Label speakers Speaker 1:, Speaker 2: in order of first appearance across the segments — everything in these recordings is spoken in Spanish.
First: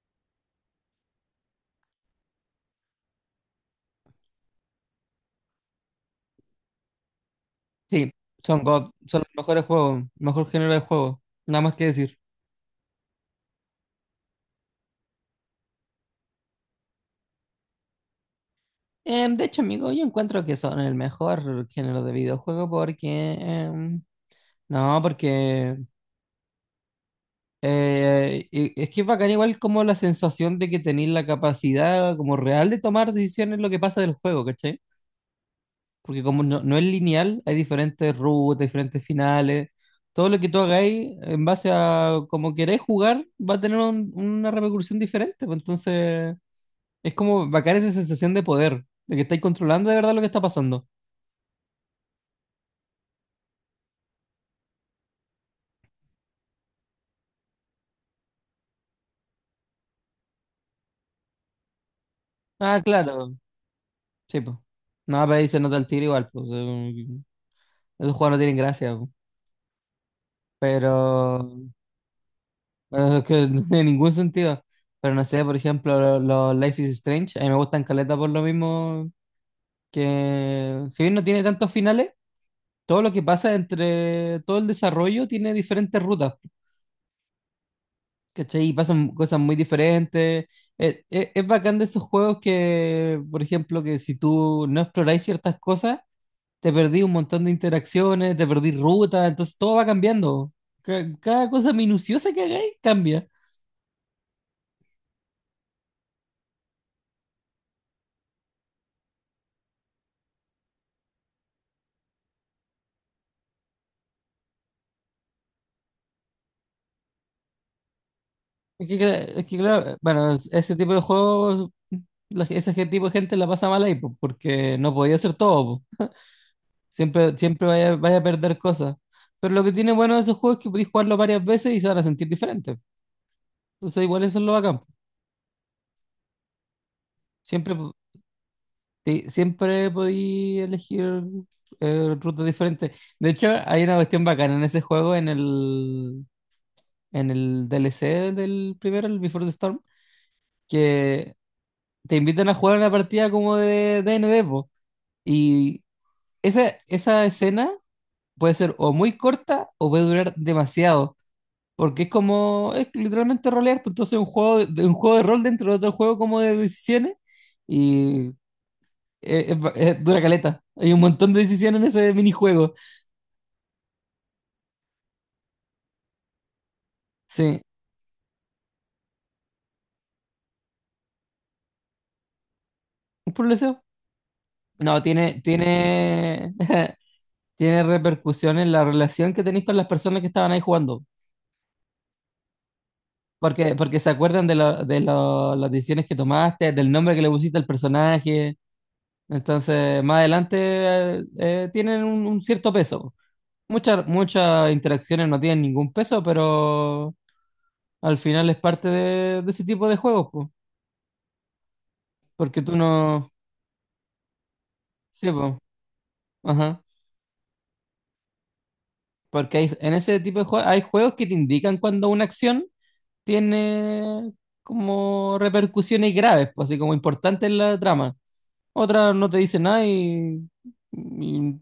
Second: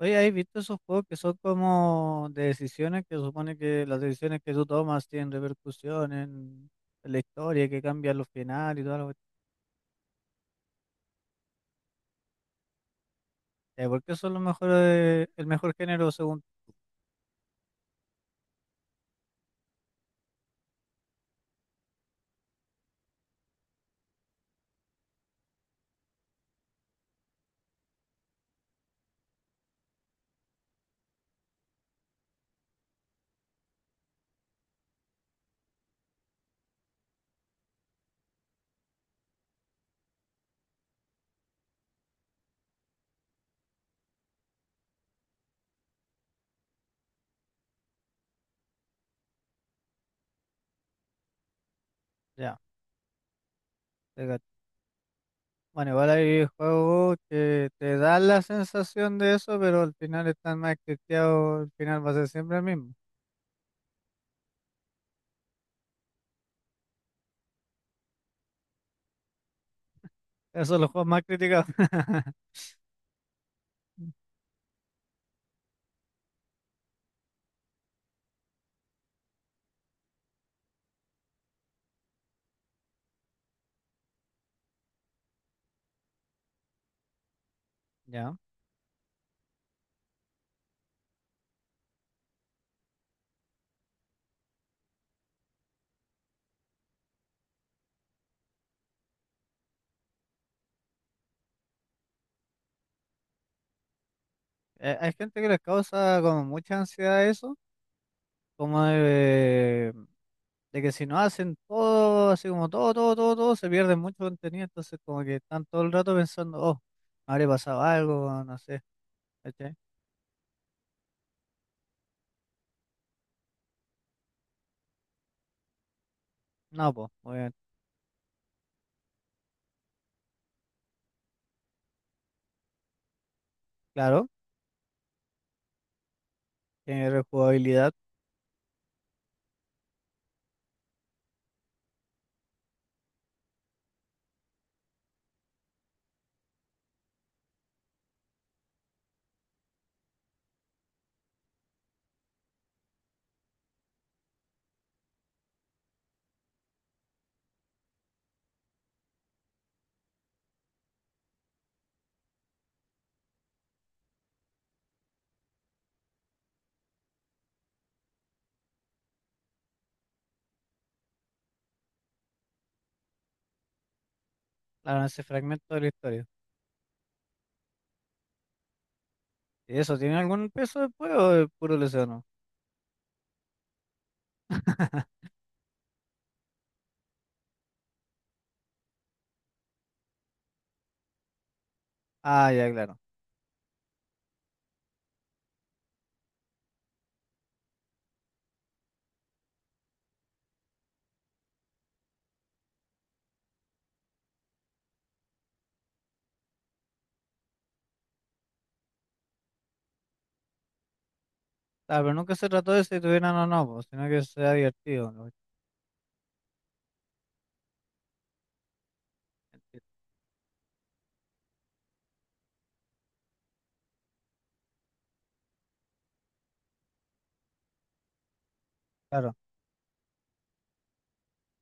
Speaker 1: Oye, ¿has visto esos juegos que son como de decisiones que supone que las decisiones que tú tomas tienen repercusión en la historia, que
Speaker 2: Sí,
Speaker 1: cambian los
Speaker 2: son
Speaker 1: finales y
Speaker 2: God,
Speaker 1: todo lo que...
Speaker 2: son los mejores juegos, mejor género de juego, nada más que decir.
Speaker 1: Ya, ¿por qué son los mejores, el mejor género según...
Speaker 2: De hecho, amigo, yo encuentro que son el mejor género de videojuego, porque no, porque es que es bacán igual como la sensación de que tenéis la capacidad como real de tomar decisiones en lo que pasa del juego, ¿cachai? Porque como no es lineal, hay diferentes rutas, diferentes finales. Todo lo que tú hagáis en base a como queréis jugar va a tener una repercusión diferente, pues. Entonces, es como bacán esa sensación de poder, de que estáis controlando de verdad lo que está pasando.
Speaker 1: Ya, te cacho. Bueno, igual hay juegos que te dan la sensación de eso, pero al final están más criticados, el final va a ser siempre el
Speaker 2: Ah,
Speaker 1: mismo.
Speaker 2: claro, sí, pues. No, pero ahí se nota el tiro igual, pues. Esos juegos no tienen gracia, po.
Speaker 1: Esos son los juegos más
Speaker 2: Pero,
Speaker 1: criticados.
Speaker 2: pero es que no tiene ningún sentido. Pero no sé, por ejemplo, los Life is Strange, a mí me gustan caleta por lo mismo que, si bien no tiene tantos finales, todo lo que pasa entre todo el desarrollo tiene diferentes rutas.
Speaker 1: Ya.
Speaker 2: ¿Cachai? Y pasan cosas muy diferentes. Es bacán de esos juegos que, por ejemplo, que si tú no exploráis ciertas cosas, te perdí un montón de interacciones, te perdí ruta, entonces todo va cambiando. Cada cosa minuciosa que hagáis cambia.
Speaker 1: Hay gente que les causa como mucha ansiedad eso, como de que si no hacen todo, así como todo, todo, todo, todo, se pierde mucho contenido, entonces como que están todo el rato pensando, oh, me habría pasado algo, no sé,
Speaker 2: Es que, es que
Speaker 1: ¿cachai?
Speaker 2: claro, bueno, ese tipo de juegos, tipo de gente la pasa mal ahí, po, porque no podía hacer todo, po.
Speaker 1: No, pues,
Speaker 2: Siempre,
Speaker 1: obviamente,
Speaker 2: siempre vaya a perder cosas. Pero lo que tiene bueno de esos juegos es que podéis jugarlo varias veces y se van a sentir diferentes. Entonces igual
Speaker 1: claro,
Speaker 2: eso es lo bacán.
Speaker 1: tiene
Speaker 2: Siempre,
Speaker 1: rejugabilidad,
Speaker 2: sí, siempre podí elegir rutas diferentes. De hecho, hay una cuestión bacana en ese juego, en el DLC del primero, el Before the Storm, que te invitan a jugar una partida como de D&D, po. Y esa escena puede ser o muy corta o puede durar demasiado. Porque es como, es literalmente rolear, pues entonces un juego, un juego de rol dentro de otro juego como de decisiones. Y es dura caleta. Hay un montón de decisiones en ese minijuego.
Speaker 1: claro, ese fragmento de la historia.
Speaker 2: Sí,
Speaker 1: ¿Y eso tiene algún peso después o es puro leseno?
Speaker 2: un problema. No, tiene repercusión en la relación que tenéis con las personas que estaban ahí jugando.
Speaker 1: Ah, ya, claro.
Speaker 2: Porque se acuerdan de las decisiones que tomaste, del nombre que le pusiste al personaje. Entonces, más adelante tienen un cierto peso. Muchas interacciones no tienen ningún peso, pero al final es parte de ese tipo de juegos, po.
Speaker 1: Claro, pero nunca se
Speaker 2: Porque
Speaker 1: trató
Speaker 2: tú
Speaker 1: de si
Speaker 2: no.
Speaker 1: tuvieran o no, pues, sino que sea divertido, ¿no?
Speaker 2: Sí, po. Ajá. Porque en ese tipo de juegos hay juegos que te indican cuando una acción tiene como repercusiones graves, pues, así como importantes en la trama. Otra no
Speaker 1: Claro.
Speaker 2: te dice nada, y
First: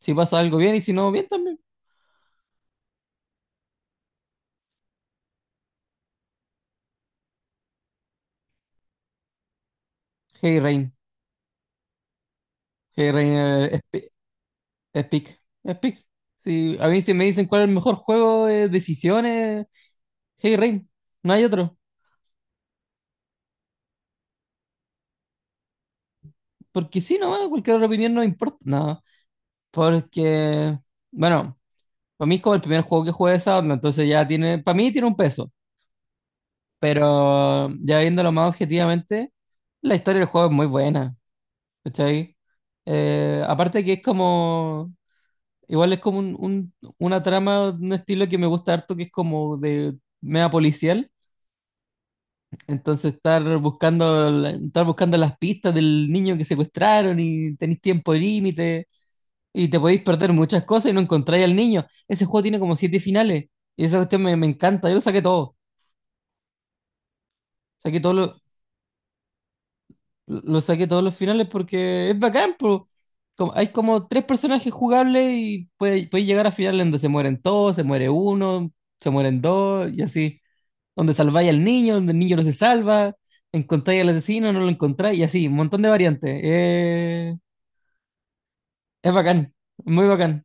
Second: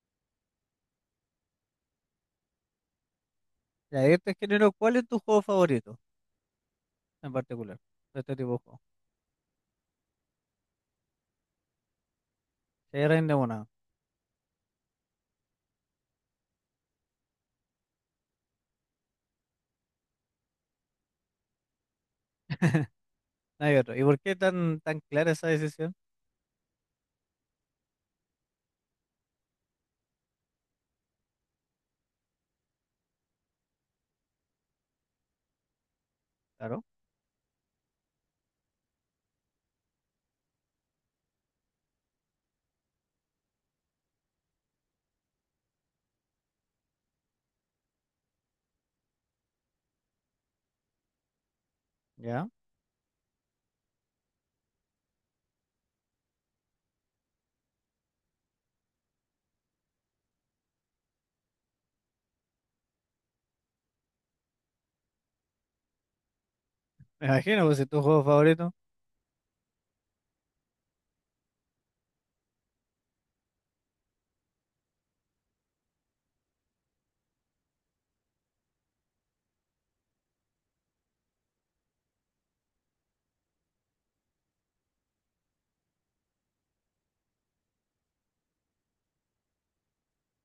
Speaker 2: si pasa algo, bien, y si no, bien también.
Speaker 1: Y ahí te género, ¿cuál es tu juego favorito en particular de este tipo de juego?
Speaker 2: Hey Rain.
Speaker 1: Si hay
Speaker 2: Hey Rain,
Speaker 1: de una,
Speaker 2: es pick. Es pick. Sí, a mí si me dicen cuál es el mejor juego de decisiones, Hey Rain. No hay otro.
Speaker 1: no hay otro. ¿Y por qué tan, tan clara esa decisión?
Speaker 2: Porque si no, cualquier otra opinión no importa. No. Porque, bueno, para mí es como el primer juego que jugué de esa, entonces ya tiene, para mí tiene un peso,
Speaker 1: Claro,
Speaker 2: pero ya viéndolo más objetivamente, la historia del juego es muy buena, ¿cachai? Aparte que es como, igual es como una trama, un estilo que me gusta harto, que es como de media policial,
Speaker 1: ya.
Speaker 2: entonces estar buscando, estar buscando las pistas del niño que secuestraron y tenéis tiempo límite y te podéis perder muchas cosas y no encontráis al niño. Ese juego tiene como siete finales y esa cuestión me encanta, yo lo saqué todo.
Speaker 1: Me imagino, pues si
Speaker 2: Saqué
Speaker 1: tu
Speaker 2: todos
Speaker 1: juego
Speaker 2: los,
Speaker 1: favorito.
Speaker 2: lo saqué todos los finales porque es bacán, pero hay como tres personajes jugables y puede llegar a finales donde se mueren todos, se muere uno, se mueren dos y así. Donde salváis al niño, donde el niño no se salva, encontráis al asesino, no lo encontráis y así, un montón de variantes. Es bacán, muy bacán.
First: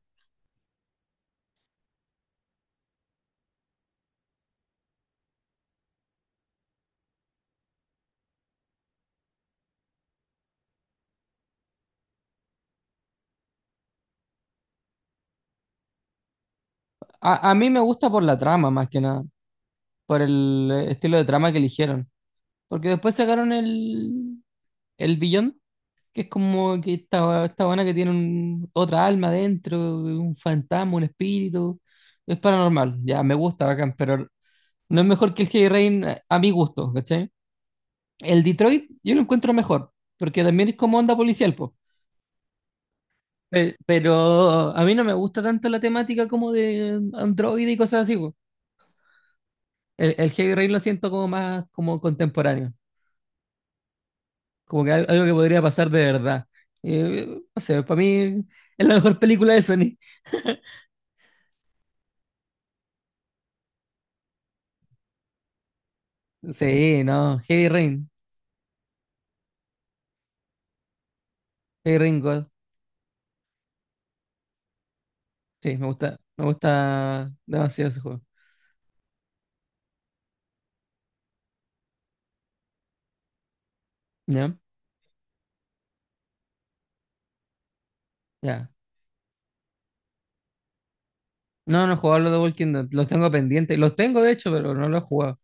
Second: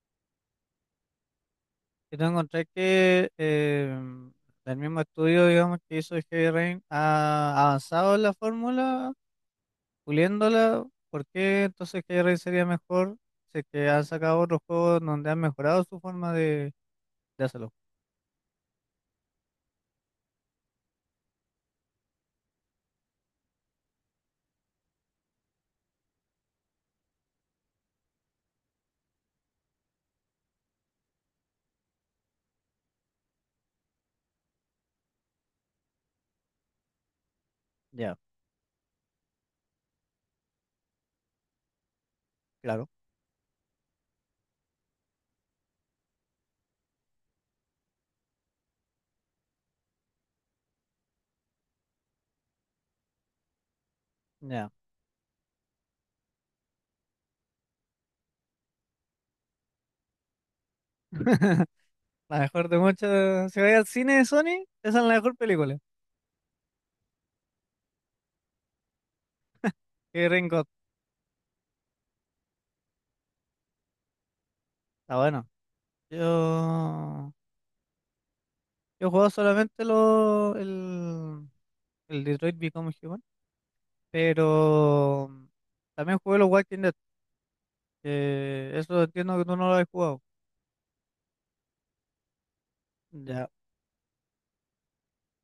Speaker 1: Y tú encontrás que el mismo estudio, digamos, que hizo Heavy Rain ha avanzado en la fórmula, puliéndola. ¿Por qué entonces Heavy Rain sería mejor si es que han sacado otros juegos donde han mejorado su forma de
Speaker 2: A mí
Speaker 1: hacerlo?
Speaker 2: me gusta por la trama más que nada, por el estilo de trama que eligieron. Porque después sacaron el, Beyond, que es como que esta buena que tiene otra alma dentro, un fantasma, un espíritu. Es paranormal. Ya, me gusta, bacán, pero no es mejor que el Heavy Rain, a mi gusto, ¿cachai?
Speaker 1: Ya,
Speaker 2: El Detroit yo lo encuentro mejor, porque también es como onda policial, po.
Speaker 1: claro,
Speaker 2: Pero a mí no me gusta tanto la temática como de Android y cosas así, po. El Heavy Rain lo siento como más como contemporáneo,
Speaker 1: ya.
Speaker 2: como que algo que podría pasar de verdad. No sé, para mí es la mejor película de Sony.
Speaker 1: La mejor de muchas. Si vais al cine de Sony, esa es la mejor película.
Speaker 2: Sí, no, Heavy Rain,
Speaker 1: Que Rain God.
Speaker 2: Heavy Rain God.
Speaker 1: Está bueno.
Speaker 2: Sí, me gusta
Speaker 1: Yo.
Speaker 2: demasiado ese juego.
Speaker 1: Yo he jugado solamente el Detroit Become Human.
Speaker 2: ¿Ya?
Speaker 1: Pero también jugué los Walking Dead,
Speaker 2: Ya.
Speaker 1: que eso entiendo que tú no lo has jugado.
Speaker 2: No, no he jugado los de Walking Dead, los tengo
Speaker 1: Ya.
Speaker 2: pendientes. Los tengo, de hecho, pero no los he jugado.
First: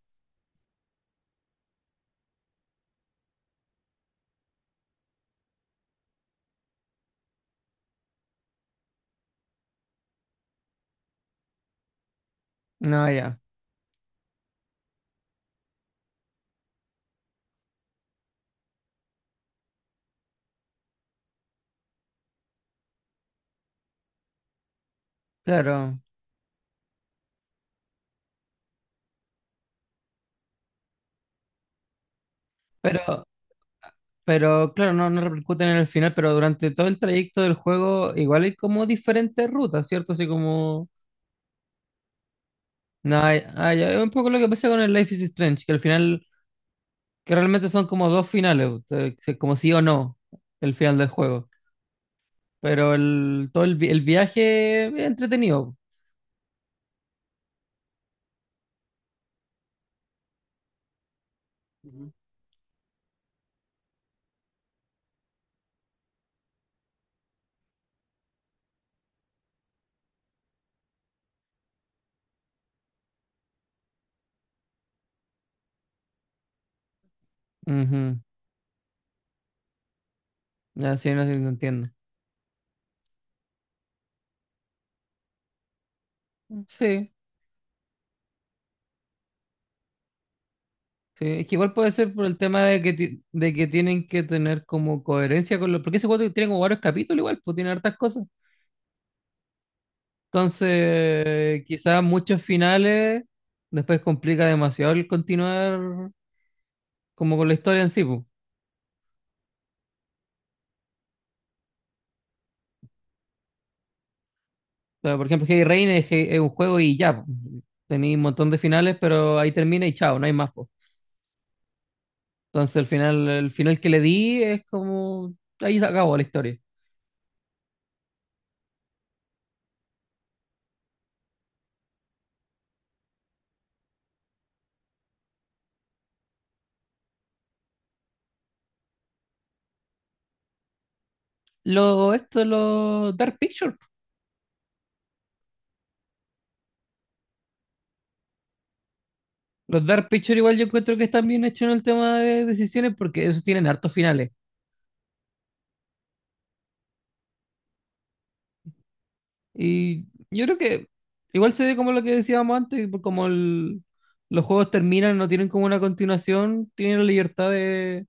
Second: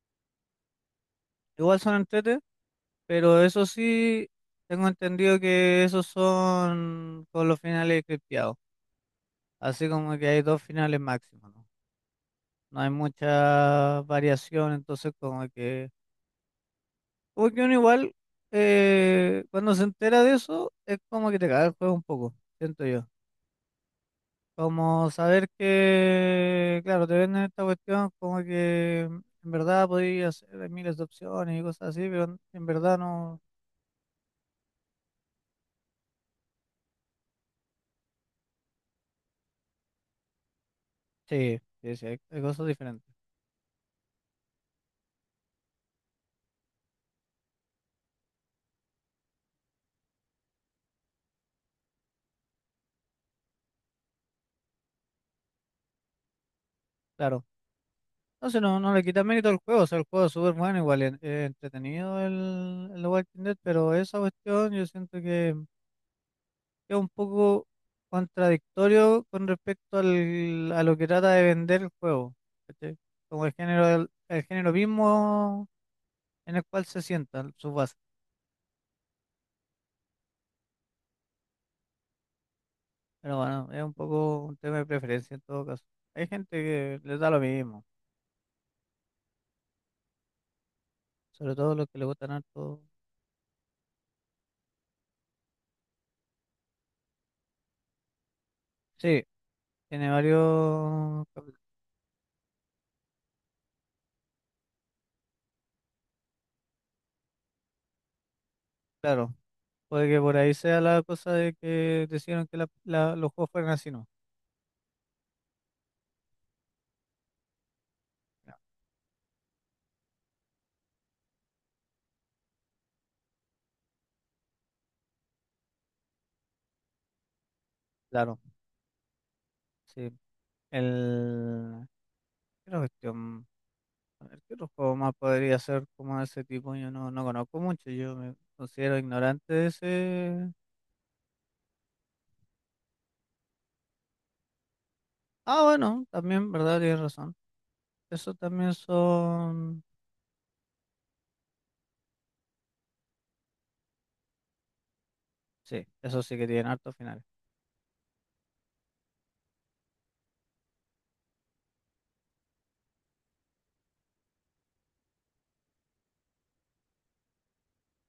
Speaker 1: Igual son entrete, pero eso sí, tengo entendido que esos son con los finales cripteados. Así como que hay dos finales máximos, ¿no? No hay
Speaker 2: No, ya,
Speaker 1: mucha variación, entonces como que... Como que uno igual, cuando se entera de eso, es como que te caga el juego un poco, siento yo. Como saber
Speaker 2: claro.
Speaker 1: que, claro, te venden esta cuestión como que en verdad podías hacer miles de opciones y cosas así, pero en verdad
Speaker 2: Pero,
Speaker 1: no.
Speaker 2: pero claro, no, no repercuten en el final, pero durante todo el trayecto del juego igual hay como diferentes rutas, ¿cierto? Así como...
Speaker 1: Sí, sí, sí, hay cosas diferentes.
Speaker 2: No, ah, ya, es un poco lo que pasa con el Life is Strange, que al final, que realmente son como dos finales, o sea, como sí o no, el final del juego. Pero todo el viaje es entretenido.
Speaker 1: Claro. Entonces no le quita mérito al juego, o sea, el juego es súper bueno, igual es entretenido el The Walking Dead, pero esa cuestión yo siento que es un poco contradictorio con respecto a lo que trata de vender el juego, ¿cachai? Como el género, el género mismo en el cual se sientan sus bases.
Speaker 2: Ujú. Ya, sí, no, sí, lo entiendo.
Speaker 1: Pero bueno, es un poco un tema de preferencia en todo caso. Hay gente que
Speaker 2: Sí,
Speaker 1: les da lo mismo,
Speaker 2: sí. Es
Speaker 1: sobre
Speaker 2: que igual
Speaker 1: todo los
Speaker 2: puede
Speaker 1: que le
Speaker 2: ser por
Speaker 1: gustan
Speaker 2: el tema
Speaker 1: harto.
Speaker 2: de que, de que tienen que tener como coherencia con los... Porque ese juego tiene como varios capítulos igual, pues, tiene hartas cosas.
Speaker 1: Sí, tiene varios.
Speaker 2: Entonces, quizás muchos finales después complica demasiado el continuar como con la historia en sí, pues.
Speaker 1: Claro, puede que por ahí sea la cosa de que decidieron que los juegos fueran así, ¿no?
Speaker 2: O sea, por ejemplo, Heavy Rain es un juego y ya, pues. Tenéis un montón
Speaker 1: Ya,
Speaker 2: de finales, pero ahí termina y chao, no hay más, pues. Entonces el final que le di es como, ahí se acabó la historia.
Speaker 1: claro, sí. El... ¿Qué otra cuestión? A ver, ¿qué otro juego más podría ser como de ese tipo? Yo no conozco mucho, yo me considero ignorante de ese...
Speaker 2: Los Dark Pictures.
Speaker 1: Ah, bueno, también, ¿verdad? Tienes razón. Eso también son...
Speaker 2: Los Dark Pictures igual yo encuentro que están bien hechos en el tema de decisiones porque esos tienen hartos finales.
Speaker 1: Sí, eso sí que tienen hartos finales.
Speaker 2: Y yo creo que igual se ve como lo que decíamos antes, como los juegos terminan, no tienen como una continuación, tienen la libertad de,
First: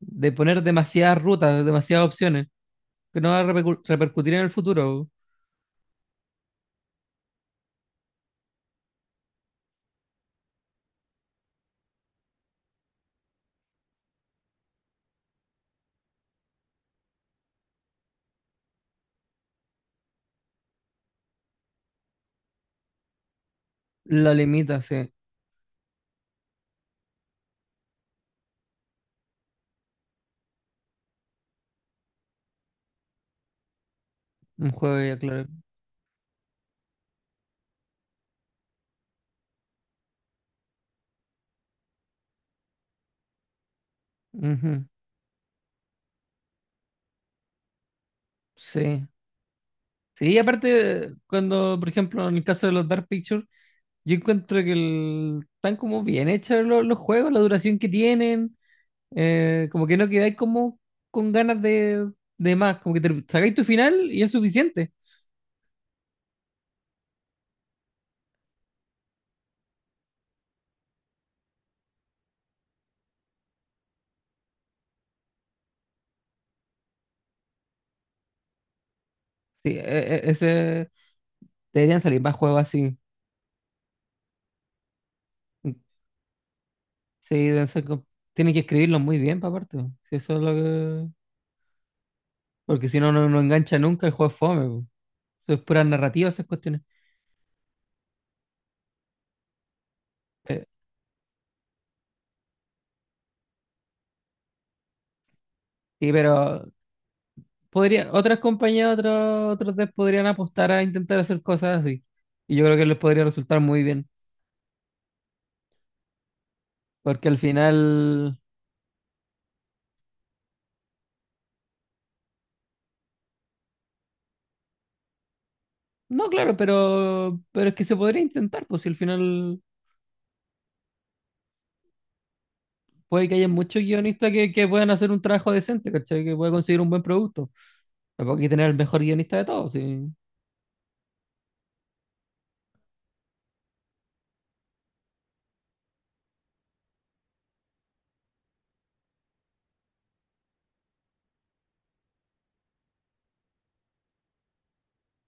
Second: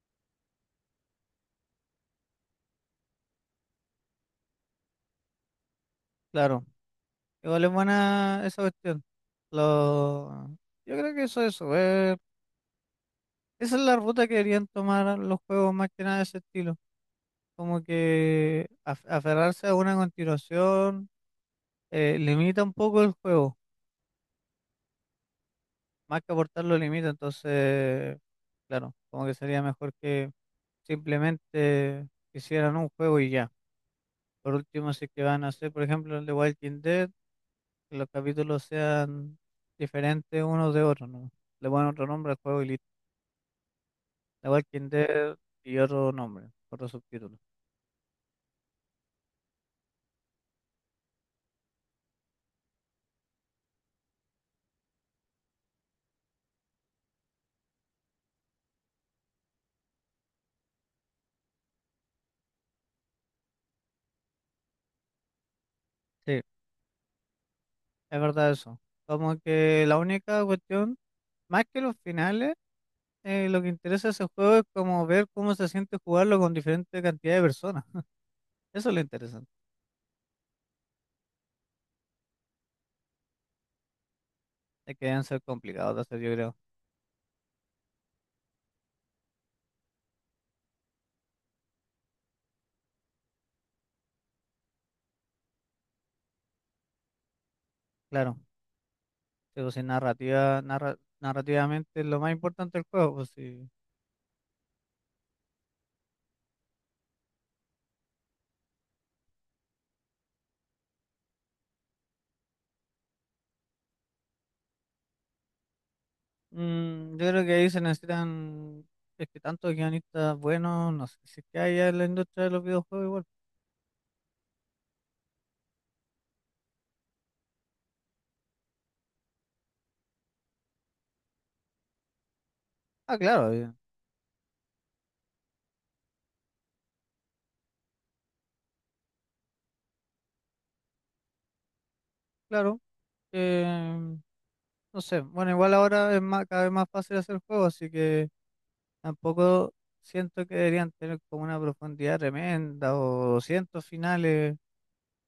Speaker 2: poner demasiadas rutas, demasiadas opciones, que no va a repercutir en el futuro.
Speaker 1: Claro, igual es buena esa cuestión. Lo... Yo creo que eso. Esa es la ruta que deberían tomar los juegos más que nada de ese estilo. Como que aferrarse a una continuación limita un poco el juego,
Speaker 2: La limita, sí.
Speaker 1: más que aportarlo limita. Entonces, claro, como que sería mejor que simplemente hicieran un juego y ya. Por
Speaker 2: Un
Speaker 1: último, si
Speaker 2: juego,
Speaker 1: es
Speaker 2: ya,
Speaker 1: que van a
Speaker 2: claro.
Speaker 1: hacer, por ejemplo, el de Walking Dead, que los capítulos sean diferentes unos de otros, ¿no? Le ponen otro nombre al juego y listo. The
Speaker 2: Ujú.
Speaker 1: Walking Dead y otro nombre, otro subtítulo.
Speaker 2: Sí. Sí, aparte, cuando, por ejemplo, en el caso de los Dark Pictures, yo encuentro que están como bien hechos los juegos, la duración que tienen, como que no quedáis como con ganas de más, como que te sacáis tu final y es suficiente.
Speaker 1: Sí, es verdad eso. Como que la única cuestión, más que los finales, lo que interesa a ese juego es como ver cómo se siente jugarlo con diferente cantidad de personas. Eso es lo interesante.
Speaker 2: Sí, deberían salir más juegos así.
Speaker 1: Es que deben ser complicados de hacer, yo creo.
Speaker 2: Sí, deben ser tienen que escribirlos muy bien, pa' aparte, po. Sí, eso es lo que... Porque si no, engancha nunca, el juego es fome, po. Eso es pura narrativa esas cuestiones.
Speaker 1: Claro, pero si narrativa,
Speaker 2: Eh,
Speaker 1: narrativamente es lo más importante del juego, pues sí.
Speaker 2: sí, pero podría, otras compañías, otros devs podrían apostar a intentar hacer cosas así. Y yo creo que les podría resultar muy bien.
Speaker 1: Yo
Speaker 2: Porque al
Speaker 1: creo que ahí se
Speaker 2: final.
Speaker 1: necesitan, es que tantos guionistas buenos, no sé si es que hay en la industria de los videojuegos igual.
Speaker 2: No, claro, pero es que se podría intentar, pues, si al final
Speaker 1: Ah,
Speaker 2: puede que haya
Speaker 1: claro,
Speaker 2: muchos guionistas que puedan hacer un trabajo decente, ¿cachai? Que puedan conseguir un buen producto. Tampoco hay que tener el mejor guionista de todos, sí.
Speaker 1: claro. eh, no sé, bueno, igual ahora es más, cada vez más fácil hacer juegos, así que tampoco siento que deberían tener como una profundidad tremenda o cientos finales,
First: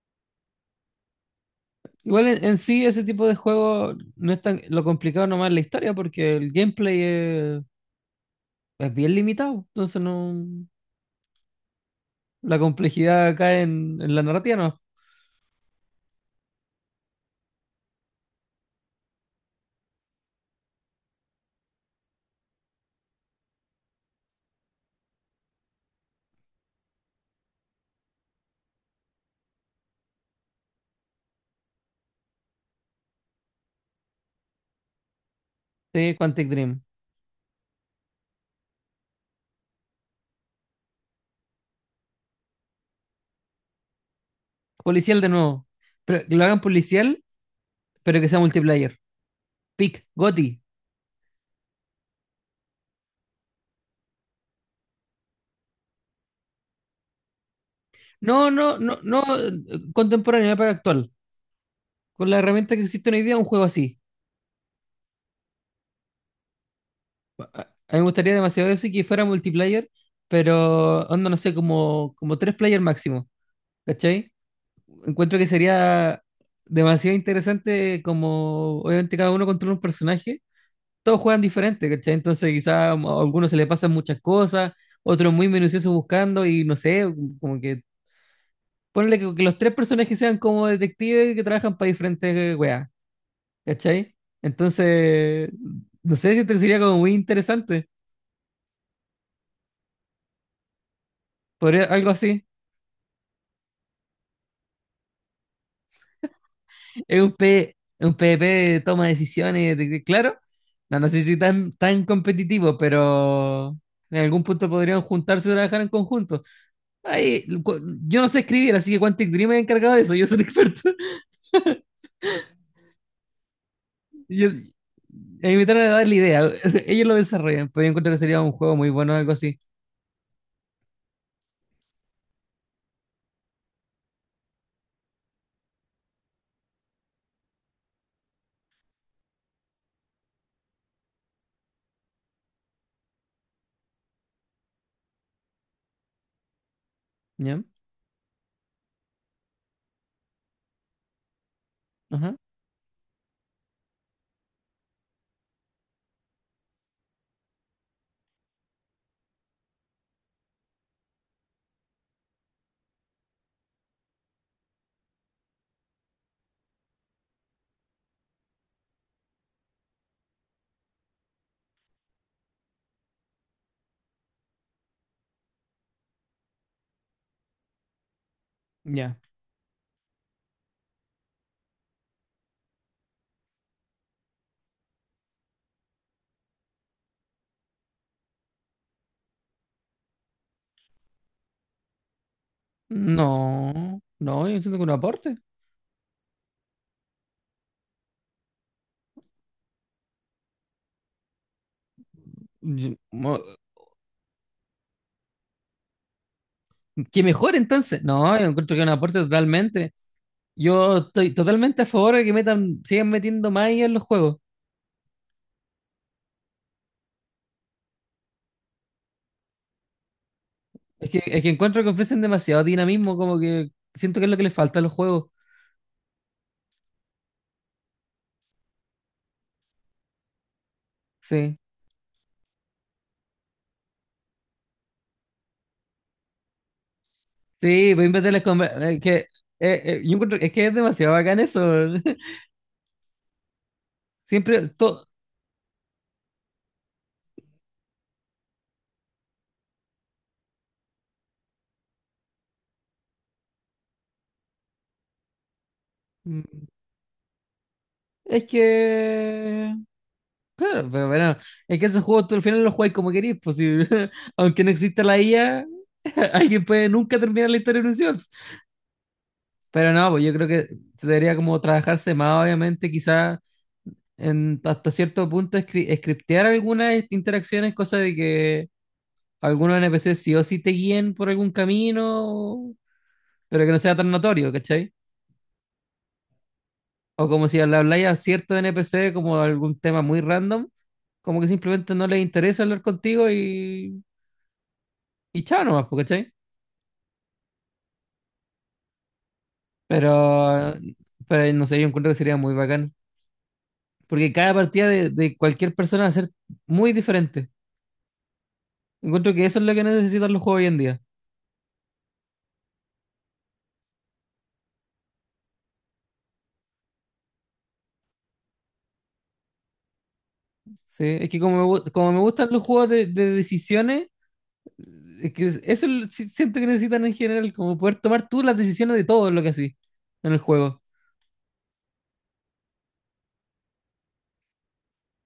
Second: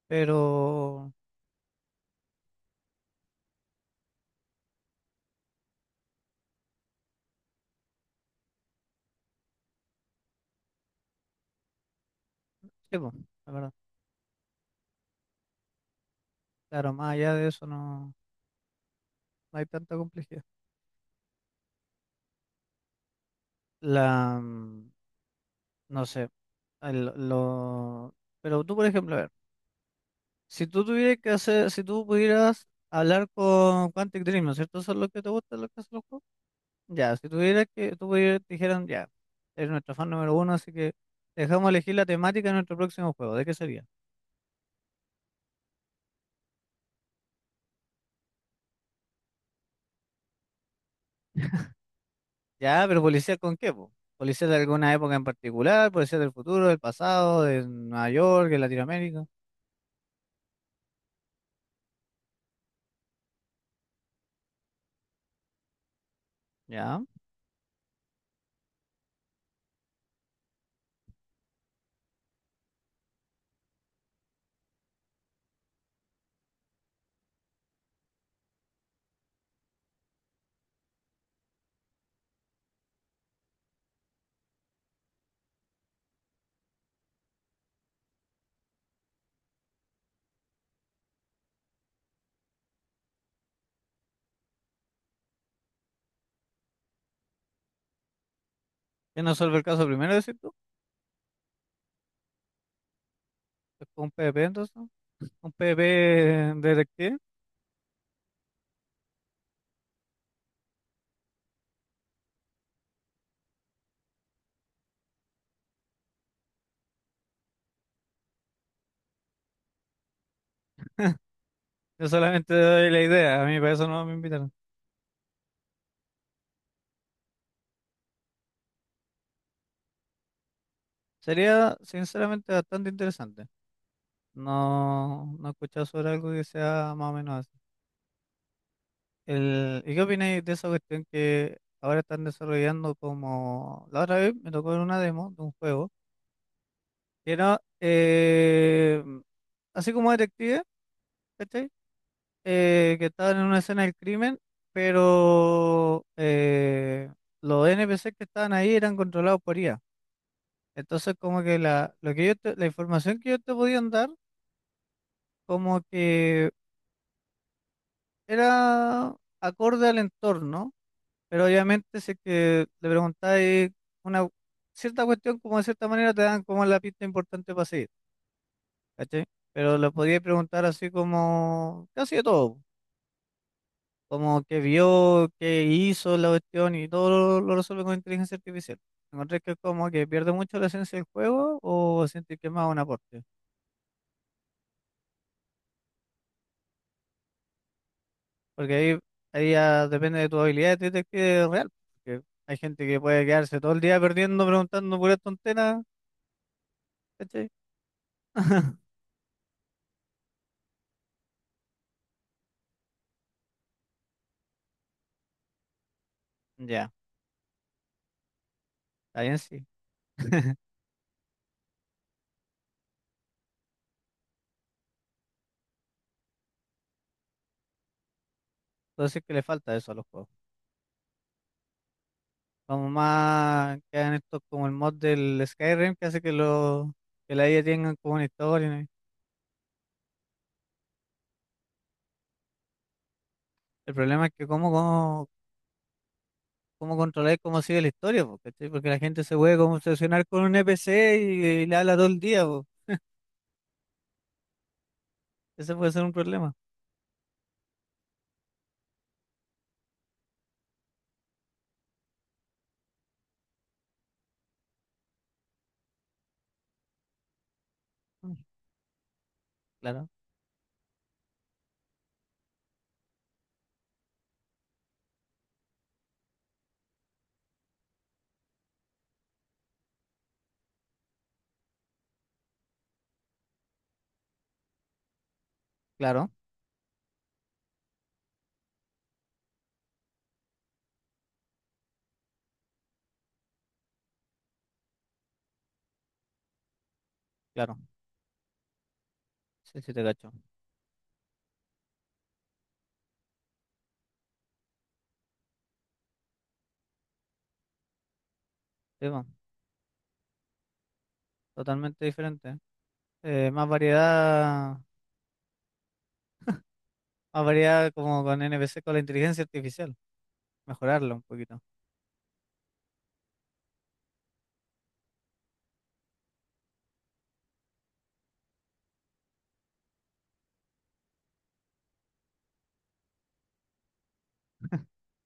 Speaker 1: pero
Speaker 2: Igual en sí ese tipo de juego no es tan lo complicado, nomás la historia, porque el gameplay es bien limitado. Entonces, no, la
Speaker 1: sí, po,
Speaker 2: complejidad
Speaker 1: la
Speaker 2: cae
Speaker 1: verdad.
Speaker 2: en la narrativa nomás.
Speaker 1: Claro, más allá de eso no hay tanta complejidad. La, mm, no sé, el- lo, pero tú, por ejemplo, a ver. Si tú tuvieras que hacer, si tú pudieras hablar con Quantic Dream, ¿no es cierto? ¿Eso es lo que te gusta, lo que hacen los
Speaker 2: Sí,
Speaker 1: juegos?
Speaker 2: Quantic Dream.
Speaker 1: Ya, si tuvieras que, tú pudieras, te dijeran, ya, eres nuestro fan número uno, así que te dejamos elegir la temática de nuestro próximo juego, ¿de qué sería?
Speaker 2: Policial de nuevo. Pero que lo hagan policial, pero que sea multiplayer. Pick Goti.
Speaker 1: Ya, ¿pero policía con qué, po? ¿Policía de alguna época en particular? ¿Policía del futuro, del pasado, de Nueva York,
Speaker 2: No,
Speaker 1: de
Speaker 2: no, no, no,
Speaker 1: Latinoamérica?
Speaker 2: contemporáneo, época actual. Con la herramienta que existe hoy día, un juego así.
Speaker 1: Ya.
Speaker 2: A mí me gustaría demasiado eso y que fuera multiplayer, pero onda, no sé, como, tres player máximo. ¿Cachai? Encuentro que sería demasiado interesante como obviamente cada uno controla un personaje, todos juegan diferente, ¿cachai? Entonces quizá a algunos se les pasan muchas cosas, otros muy minuciosos buscando, y no sé, como que ponle que, los tres personajes sean como detectives que trabajan para diferentes weas, ¿cachai? Entonces, no sé si te sería como muy interesante,
Speaker 1: ¿Quién resuelve el caso primero, decir tú?
Speaker 2: podría, algo así.
Speaker 1: ¿Es un PvP entonces? ¿No? ¿Un PvP detective?
Speaker 2: Es un PvP de toma de decisiones, claro, no, no sé si tan, tan competitivo, pero en algún punto podrían juntarse y trabajar en conjunto. Ay, yo no sé escribir, así que Quantic Dream es encargado de eso, yo soy un experto.
Speaker 1: Yo solamente doy la idea, a mí para eso no me invitaron.
Speaker 2: A mí me trataron de dar la idea, ellos lo desarrollan, pero yo encuentro que sería un juego muy bueno, algo así.
Speaker 1: Sería sinceramente bastante interesante. No, no he escuchado sobre algo que sea más o menos así. ¿Y qué opináis de esa cuestión que ahora están desarrollando como... La otra vez me tocó en una demo de un juego que era
Speaker 2: ¿Ya?
Speaker 1: así como detective, ¿cachai?
Speaker 2: Ajá.
Speaker 1: Que estaban en una escena del crimen, pero los NPC que estaban ahí eran controlados por IA. Entonces, como que lo que la información que ellos te podían dar, como que era acorde al entorno, pero obviamente si es que le preguntáis una cierta cuestión, como de cierta manera te dan como la pista importante para seguir,
Speaker 2: Ya.
Speaker 1: ¿cachai? Pero le podíais preguntar así como casi de todo, como qué vio, qué hizo la cuestión y todo lo resuelve con inteligencia artificial. ¿Encontré que como que pierde mucho la esencia del juego o sentís que es más un aporte?
Speaker 2: No, no, yo siento que un aporte.
Speaker 1: Porque ahí ya depende de tu habilidad de detective real. Porque hay gente
Speaker 2: Yo-
Speaker 1: que puede
Speaker 2: mo-
Speaker 1: quedarse todo el día perdiendo, preguntando puras tonteras,
Speaker 2: Que
Speaker 1: ¿cachai?
Speaker 2: mejor entonces. No, yo encuentro que es un aporte totalmente. Yo estoy totalmente a favor de que metan, sigan metiendo más IA en los juegos.
Speaker 1: Ya, está bien sí.
Speaker 2: Es que encuentro que ofrecen demasiado dinamismo, como que siento que es lo que les falta a los juegos.
Speaker 1: Entonces que le falta eso a los juegos.
Speaker 2: Sí.
Speaker 1: Como más que hagan esto como el mod del Skyrim que hace que lo que la IA
Speaker 2: Sí,
Speaker 1: tengan
Speaker 2: voy a
Speaker 1: como una
Speaker 2: inventar las
Speaker 1: historia, ¿no?
Speaker 2: es que es demasiado bacán eso.
Speaker 1: El problema es que
Speaker 2: Siempre
Speaker 1: cómo,
Speaker 2: todo.
Speaker 1: cómo, cómo controlar cómo sigue la historia, po, ¿cachai? Porque la gente se puede como obsesionar con un NPC y, le habla todo el día, po. Ese puede ser un problema.
Speaker 2: Es que. Claro, pero bueno, es que esos juegos tú al final los juegas como querís, pues, aunque no exista la IA, alguien puede nunca terminar la historia de un Sims.
Speaker 1: Mm,
Speaker 2: Pero
Speaker 1: Claro,
Speaker 2: no, pues yo creo que se debería como trabajarse más, obviamente, quizá en hasta cierto punto scriptear algunas interacciones, cosa de que algunos NPCs sí o sí te guíen por algún camino, pero que no sea tan notorio, ¿cachai?
Speaker 1: claro,
Speaker 2: O como si le habláis a cierto NPC como algún tema muy random, como que simplemente no les interesa hablar contigo, y chao nomás, po, ¿cachai?
Speaker 1: claro. Sí, sí, te cacho.
Speaker 2: Pero, pero no sé, yo encuentro que sería muy bacán. Porque cada partida de cualquier persona va a ser muy diferente.
Speaker 1: Sí, po,
Speaker 2: Encuentro que eso es lo que necesitan los juegos hoy en día.
Speaker 1: totalmente diferente. Más variedad, más variedad como con NPC, con la inteligencia artificial.
Speaker 2: Sí,
Speaker 1: Mejorarlo un
Speaker 2: es que como
Speaker 1: poquito.
Speaker 2: como me gustan los juegos de decisiones, es que eso es siento que necesitan en general, como poder tomar tú las decisiones de todo lo que así en el juego.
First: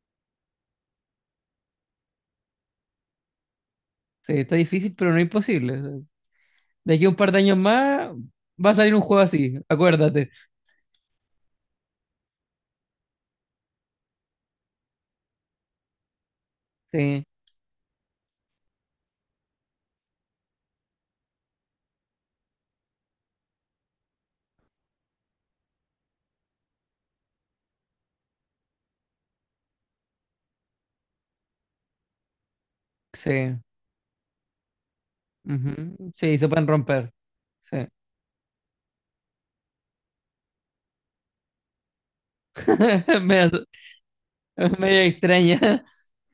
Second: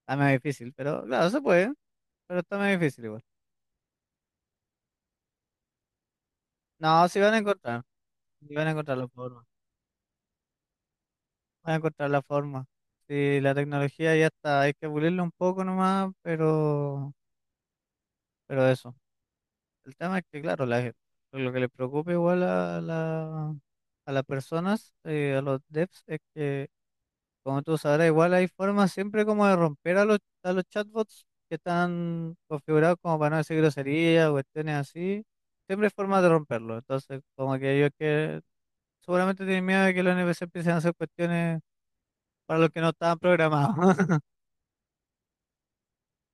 Speaker 1: Está más difícil, pero claro, se puede, pero está más difícil igual.
Speaker 2: Sí, está difícil, pero no imposible. De aquí
Speaker 1: No,
Speaker 2: a un
Speaker 1: si
Speaker 2: par
Speaker 1: van a
Speaker 2: de años
Speaker 1: encontrar,
Speaker 2: más
Speaker 1: si van a
Speaker 2: va a salir
Speaker 1: encontrar
Speaker 2: un
Speaker 1: la
Speaker 2: juego
Speaker 1: forma,
Speaker 2: así, acuérdate.
Speaker 1: van a encontrar la forma. Si la tecnología ya está, hay que pulirla un poco nomás, pero,
Speaker 2: Sí,
Speaker 1: pero eso. El tema es que, claro, lo que les preocupa igual a las personas, a los devs, es que como tú sabrás, igual hay formas siempre como de romper a los chatbots que están configurados como para no decir
Speaker 2: sí.
Speaker 1: groserías o cuestiones así. Siempre hay
Speaker 2: Ujú.
Speaker 1: formas de
Speaker 2: Sí, se pueden
Speaker 1: romperlo.
Speaker 2: romper.
Speaker 1: Entonces, como que
Speaker 2: Sí.
Speaker 1: ellos que seguramente tienen miedo de que los NPC empiecen a hacer cuestiones para los que no estaban
Speaker 2: Media,
Speaker 1: programados.
Speaker 2: media extraña,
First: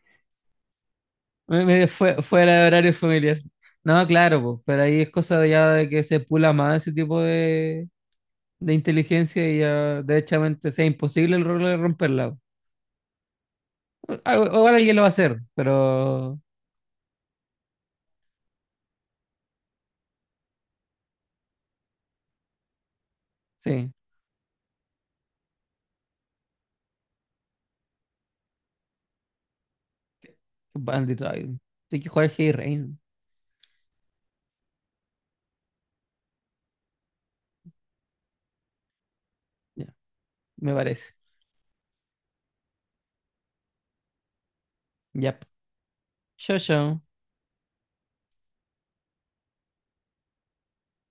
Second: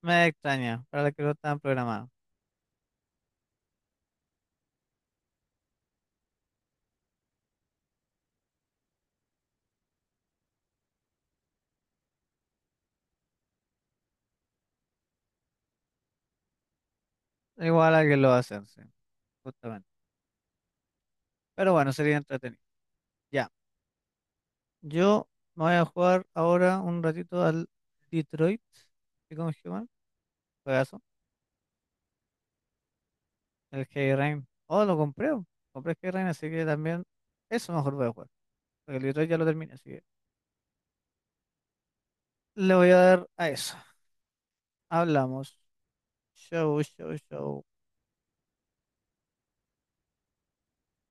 Speaker 1: Me extraña, para los que no estaban programados.
Speaker 2: fuera de horario familiar. No, claro, po, pero ahí es cosa de ya de que se pula más ese tipo de inteligencia y ya derechamente sea imposible el rol de romperla, po. Ah, ahora alguien lo va a hacer, pero
Speaker 1: Igual a que lo hacen, sí, justamente. Pero bueno, sería entretenido. Ya,
Speaker 2: sí,
Speaker 1: yo me voy a jugar ahora un ratito al Detroit. ¿Y cómo se llama? Juegazo.
Speaker 2: Bandit Island. Hay que jugar Heavy Rain,
Speaker 1: El Heavy Rain. Oh, lo compré. Oh. Compré el Heavy Rain, así que también eso mejor voy a jugar. Porque el Detroit ya lo terminé, así
Speaker 2: ya,
Speaker 1: que
Speaker 2: me parece.
Speaker 1: le voy a dar a eso.
Speaker 2: Ya.
Speaker 1: Hablamos.
Speaker 2: Chao,
Speaker 1: Show,
Speaker 2: chao.
Speaker 1: show, show.